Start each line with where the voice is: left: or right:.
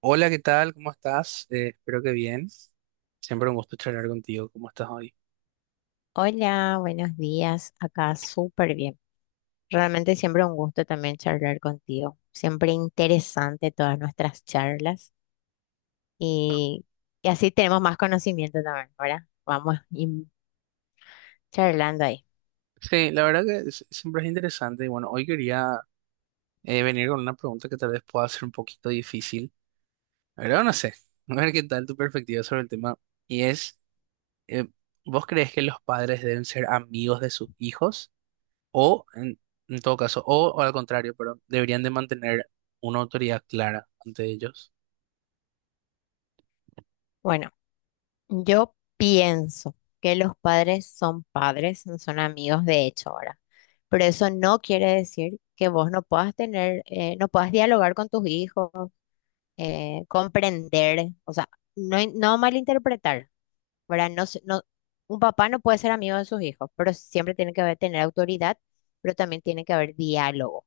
right: Hola, ¿qué tal? ¿Cómo estás? Espero que bien. Siempre un gusto charlar contigo. ¿Cómo estás hoy?
left: Hola, buenos días. Acá súper bien. Realmente siempre un gusto también charlar contigo. Siempre interesante todas nuestras charlas y, y así tenemos más conocimiento también, ¿verdad? Vamos charlando ahí.
right: Sí, la verdad que siempre es interesante. Y bueno, hoy quería venir con una pregunta que tal vez pueda ser un poquito difícil, pero no sé. A ver qué tal tu perspectiva sobre el tema. Y es, eh, ¿Vos crees que los padres deben ser amigos de sus hijos? O, en, en todo caso, o al contrario, pero deberían de mantener una autoridad clara ante ellos.
left: Bueno, yo pienso que los padres son padres, no son amigos de hecho ahora. Pero eso no quiere decir que vos no puedas tener, no puedas dialogar con tus hijos, comprender, o sea, no malinterpretar. ¿Verdad? No, no, un papá no puede ser amigo de sus hijos, pero siempre tiene que haber, tener autoridad, pero también tiene que haber diálogo.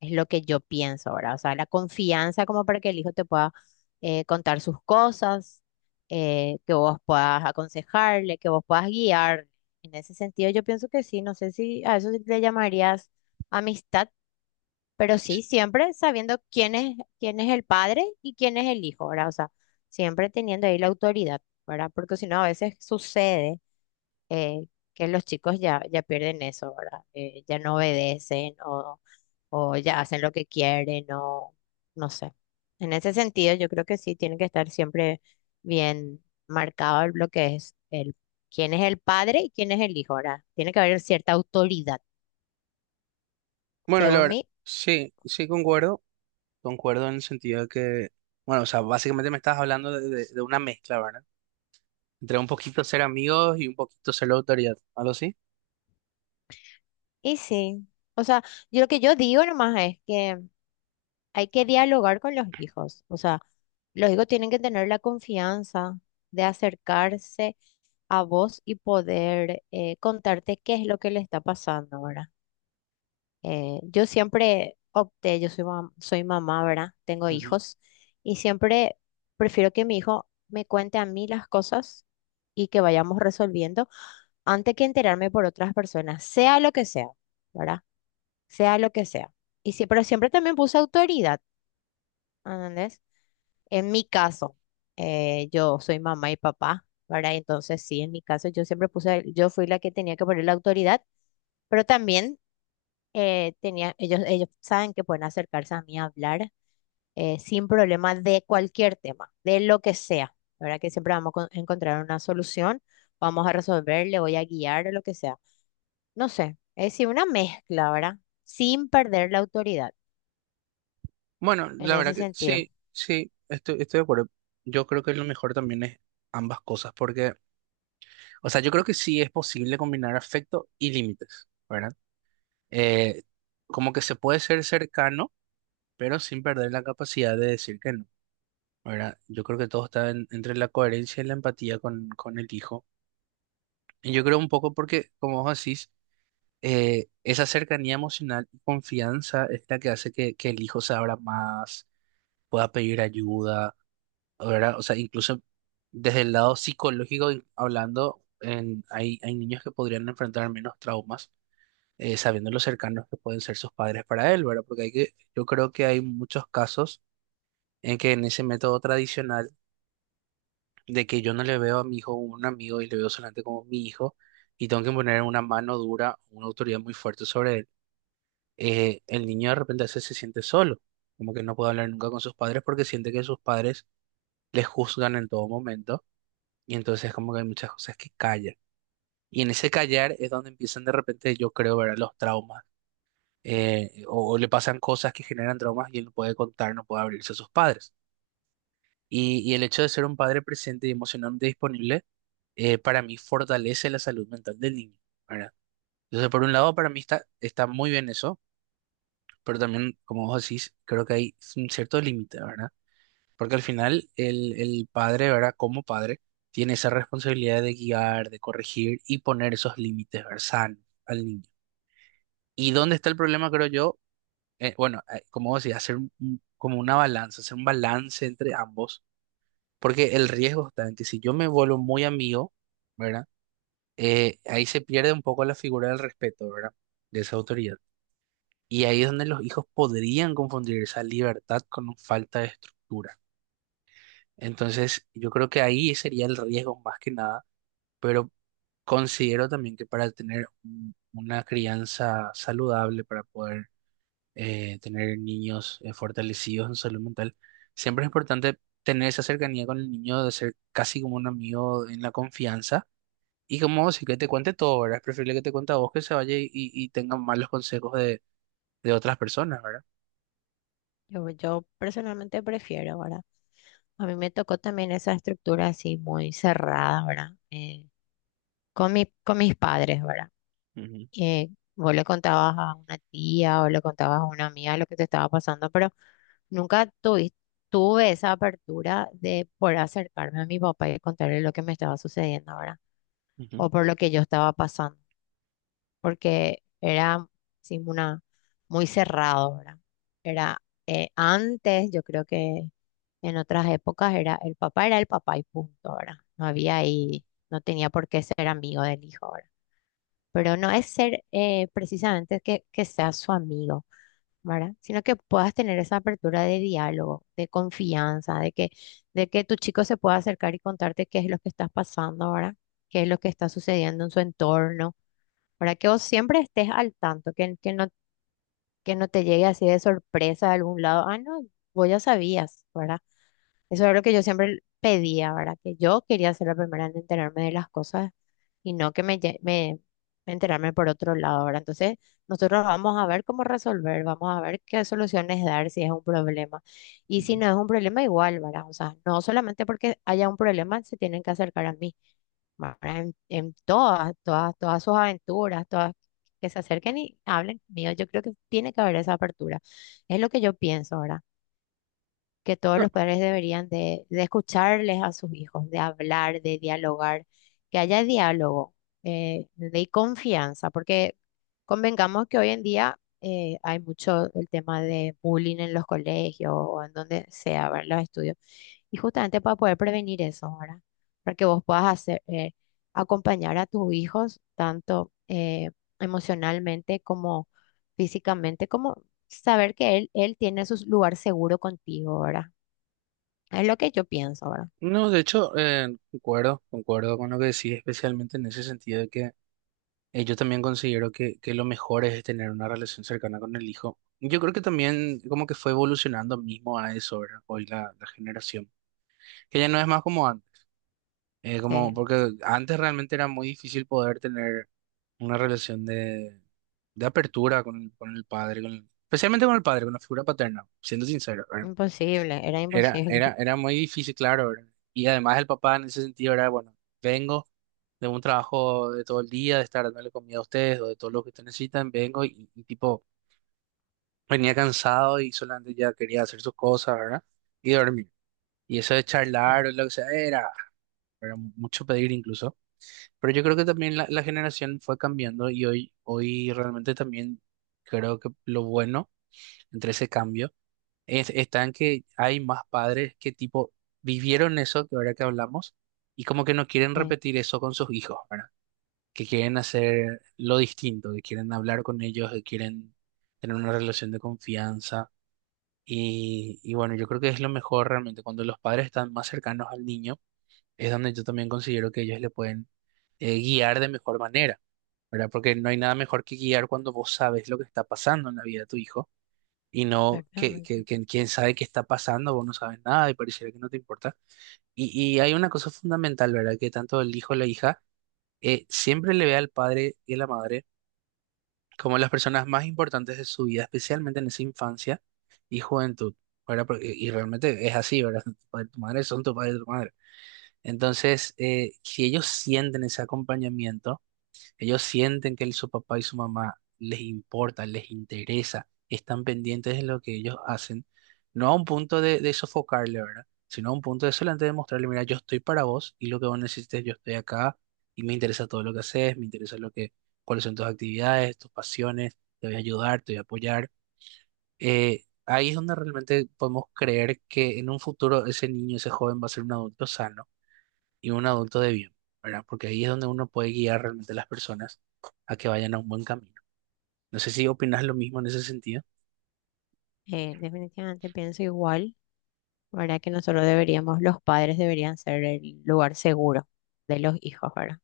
left: Es lo que yo pienso, ¿verdad? O sea, la confianza como para que el hijo te pueda contar sus cosas, que vos puedas aconsejarle, que vos puedas guiar. En ese sentido, yo pienso que sí, no sé si a eso le llamarías amistad, pero sí, siempre sabiendo quién es el padre y quién es el hijo, ¿verdad? O sea, siempre teniendo ahí la autoridad, ¿verdad? Porque si no, a veces sucede eh, que los chicos ya pierden eso, ¿verdad? Ya no obedecen o ya hacen lo que quieren o no sé. En ese sentido, yo creo que sí tiene que estar siempre bien marcado lo que es el, quién es el padre y quién es el hijo, ¿verdad? Tiene que haber cierta autoridad,
right: Bueno, la
left: según
right: verdad,
left: mi.
right: sí, sí concuerdo. Concuerdo en el sentido de que, bueno, o sea, básicamente me estás hablando de una mezcla, ¿verdad? Entre un poquito ser amigos y un poquito ser la autoridad, algo así.
left: Y sí, o sea, yo lo que yo digo nomás es que hay que dialogar con los hijos, o sea, los hijos tienen que tener la confianza de acercarse a vos y poder contarte qué es lo que le está pasando ahora. Yo siempre opté, yo soy, soy mamá, ¿verdad? Tengo
right: Ujú.
left: hijos y siempre prefiero que mi hijo me cuente a mí las cosas y que vayamos resolviendo antes que enterarme por otras personas, sea lo que sea, ¿verdad? Sea lo que sea. Y sí, pero siempre también puse autoridad, ¿entendés? En mi caso, yo soy mamá y papá, ¿verdad? Entonces, sí, en mi caso yo siempre puse, yo fui la que tenía que poner la autoridad, pero también tenía, ellos saben que pueden acercarse a mí a hablar sin problema de cualquier tema, de lo que sea, ¿verdad? Que siempre vamos a encontrar una solución, vamos a resolver, le voy a guiar, lo que sea. No sé, es decir, una mezcla, ¿verdad? Sin perder la autoridad
right: Bueno,
left: en
right: la verdad
left: ese
right: que
left: sentido.
right: sí, sí, estoy de acuerdo. Yo creo que lo mejor también es ambas cosas, porque, o sea, yo creo que sí es posible combinar afecto y límites, ¿verdad? Eh, Como que se puede ser cercano, pero sin perder la capacidad de decir que no, ¿verdad? Yo creo que todo está entre la coherencia y la empatía con el hijo. Yo creo un poco porque, como vos decís, esa cercanía emocional y confianza es la que hace que el hijo se abra más, pueda pedir ayuda, ¿verdad? O sea, incluso desde el lado psicológico y hablando, hay niños que podrían enfrentar menos traumas sabiendo lo cercanos que pueden ser sus padres para él, ¿verdad? Porque yo creo que hay muchos casos en que en ese método tradicional de que yo no le veo a mi hijo como un amigo y le veo solamente como mi hijo y tengo que poner una mano dura, una autoridad muy fuerte sobre él. El niño de repente a veces se siente solo, como que no puede hablar nunca con sus padres porque siente que sus padres le juzgan en todo momento, y entonces como que hay muchas cosas que callan. Y en ese callar es donde empiezan de repente, yo creo, ver los traumas. O le pasan cosas que generan traumas y él no puede contar, no puede abrirse a sus padres. Y el hecho de ser un padre presente y emocionalmente disponible, para mí fortalece la salud mental del niño, ¿verdad? Entonces, por un lado, para mí está muy bien eso, pero también, como vos decís, creo que hay un cierto límite, ¿verdad? Porque al final el padre, ¿verdad? Como padre, tiene esa responsabilidad de guiar, de corregir y poner esos límites, ¿verdad? Sanos al niño. ¿Y dónde está el problema, creo yo? Bueno, como vos decís, hacer como una balanza, hacer un balance entre ambos, porque el riesgo está en que si yo me vuelvo muy amigo, ¿verdad? Ahí se pierde un poco la figura del respeto, ¿verdad? De esa autoridad. Y ahí es donde los hijos podrían confundir esa libertad con un falta de estructura. Entonces, yo creo que ahí sería el riesgo más que nada, pero considero también que para tener una crianza saludable, para poder tener niños fortalecidos en salud mental, siempre es importante tener esa cercanía con el niño, de ser casi como un amigo en la confianza. Y como sí que te cuente todo, ¿verdad? Es preferible que te cuente a vos que se vaya y, tenga malos consejos de otras personas, ¿verdad?
left: Yo personalmente prefiero, ¿verdad? A mí me tocó también esa estructura así muy cerrada, ¿verdad? Con mis padres, ¿verdad?
right: Ujú,
left: Eh, vos le contabas a una tía o le contabas a una amiga lo que te estaba pasando, pero nunca tuvi- tuve esa apertura de poder acercarme a mi papá y contarle lo que me estaba sucediendo, ¿verdad?
right: ujú,
left: O por lo que yo estaba pasando. Porque era sí, una, muy cerrado, ¿verdad? Era antes, yo creo que en otras épocas era el papá y punto, ¿verdad? No había
right: ujú,
left: ahí, no tenía por qué ser amigo del hijo, ¿verdad? Pero no es ser precisamente que seas su amigo, ¿verdad? Sino que puedas tener esa apertura de diálogo, de confianza, de que tu chico se pueda acercar y contarte qué es lo que estás pasando, ¿verdad? Qué es lo que está sucediendo en su entorno para que vos siempre estés al tanto, que no te llegue así de sorpresa de algún lado. Ah, no, vos ya sabías, ¿verdad? Eso es lo que yo siempre pedía, ¿verdad? Que yo quería ser la primera en enterarme de las cosas y no que me, me enterarme por otro lado, ¿verdad? Entonces, nosotros vamos a ver cómo resolver, vamos a ver qué soluciones dar si es un problema. Y si
right: ujú.
left: no es un problema, igual, ¿verdad? O sea, no solamente porque haya un problema se tienen que acercar a mí, ¿verdad? En, en todas sus aventuras, todas que se acerquen y hablen mío, yo creo que tiene que haber esa apertura. Es lo que yo pienso, ¿verdad? Que todos
right: No,
left: los padres deberían de escucharles a sus hijos, de hablar, de dialogar, que haya diálogo, de confianza, porque convengamos que hoy en día hay mucho el tema de bullying en los colegios o en donde sea, ¿verdad? Los estudios. Y justamente para poder prevenir eso, ahora para que vos puedas hacer, acompañar a tus hijos tanto emocionalmente como físicamente, como saber que él tiene su lugar seguro contigo, ¿verdad? Es lo que yo pienso, ¿verdad?
right: no, de hecho, concuerdo, concuerdo con lo que decís, especialmente en ese sentido de que yo también considero que lo mejor es tener una relación cercana con el hijo. Yo creo que también como que fue evolucionando mismo a eso, ¿verdad? Hoy la generación, que ya no es más como antes,
left: Sí,
right: como porque antes realmente era muy difícil poder tener una relación de apertura con el padre, especialmente con el padre, con la figura paterna, siendo sincero, ¿verdad?
left: imposible, era
right: Era,
left: imposible.
right: era, era muy difícil, claro, ¿verdad? Y además el papá en ese sentido era, bueno, vengo de un trabajo de todo el día, de estar dándole comida a ustedes o de todo lo que ustedes necesitan, vengo y tipo, venía cansado y solamente ya quería hacer sus cosas, ¿verdad? Y dormir. Y eso de
left: Sí,
right: charlar o lo que sea, era mucho pedir incluso. Pero yo creo que también la generación fue cambiando y hoy realmente también creo que lo bueno entre ese cambio está en que hay más padres que tipo vivieron eso que ahora que hablamos y como que no quieren
left: sí,
right: repetir eso con sus hijos, ¿verdad? Que quieren hacer lo distinto, que quieren hablar con ellos, que quieren tener una relación de confianza. Y bueno, yo creo que es lo mejor realmente cuando los padres están más cercanos al niño es donde yo también considero que ellos le pueden guiar de mejor manera, ¿verdad? Porque no hay nada mejor que guiar cuando vos sabes lo que está pasando en la vida de tu hijo y no que,
left: exactamente.
right: que, que quién sabe qué está pasando, vos no sabes nada y pareciera que no te importa. Y, y hay una cosa fundamental, ¿verdad? Que tanto el hijo o la hija siempre le ve al padre y a la madre como las personas más importantes de su vida, especialmente en esa infancia y juventud, ¿verdad? Y realmente es así, ¿verdad? Tu padre y tu madre son tu padre y tu madre. Entonces, si ellos sienten ese acompañamiento, ellos sienten que su papá y su mamá les importa, les interesa, están pendientes de lo que ellos hacen, no a un punto de sofocarle, ¿verdad? Sino a un punto de solamente demostrarle, mira, yo estoy para vos y lo que vos necesites, yo estoy acá y me interesa todo lo que haces, me interesa lo que, cuáles son tus actividades, tus pasiones, te voy a ayudar, te voy a apoyar. Ahí es donde realmente podemos creer que en un futuro ese niño, ese joven va a ser un adulto sano y un adulto de bien, ¿verdad? Porque ahí es donde uno puede guiar realmente a las personas a que vayan a un buen camino. No sé si opinas lo mismo en ese sentido.
left: Definitivamente pienso igual, ¿verdad? Que nosotros deberíamos, los padres deberían ser el lugar seguro de los hijos, ¿verdad?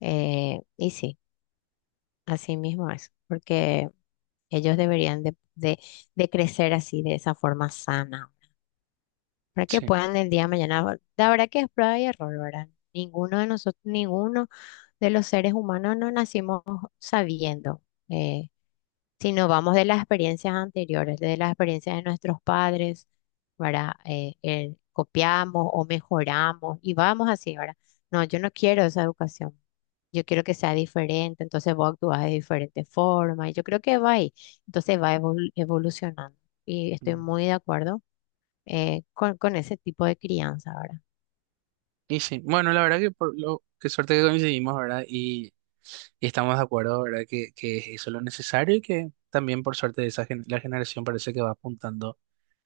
left: Y sí, así mismo es, porque ellos deberían de crecer así, de esa forma sana, para que
right: Sí.
left: puedan el día de mañana. La verdad que es prueba y error, ¿verdad? Ninguno de nosotros, ninguno de los seres humanos no nacimos sabiendo, eh, sino vamos de las experiencias anteriores, de las experiencias de nuestros padres, ¿verdad? Copiamos o mejoramos y vamos así, ¿verdad? No, yo no quiero esa educación. Yo quiero que sea diferente, entonces vos actúas de diferente forma y yo creo que va ahí, entonces va evolucionando y estoy
right: Mm.
left: muy de acuerdo con ese tipo de crianza, ¿verdad?
right: Y sí, bueno, la verdad que por lo qué suerte que coincidimos, ¿verdad? Y estamos de acuerdo, ¿verdad? Que es eso lo necesario y que también por suerte esa la generación parece que va apuntando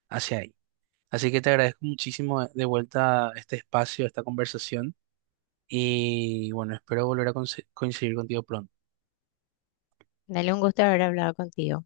right: hacia ahí. Así que te agradezco muchísimo de vuelta este espacio, esta conversación y bueno, espero volver a coincidir contigo pronto.
left: Dale un gusto haber hablado contigo.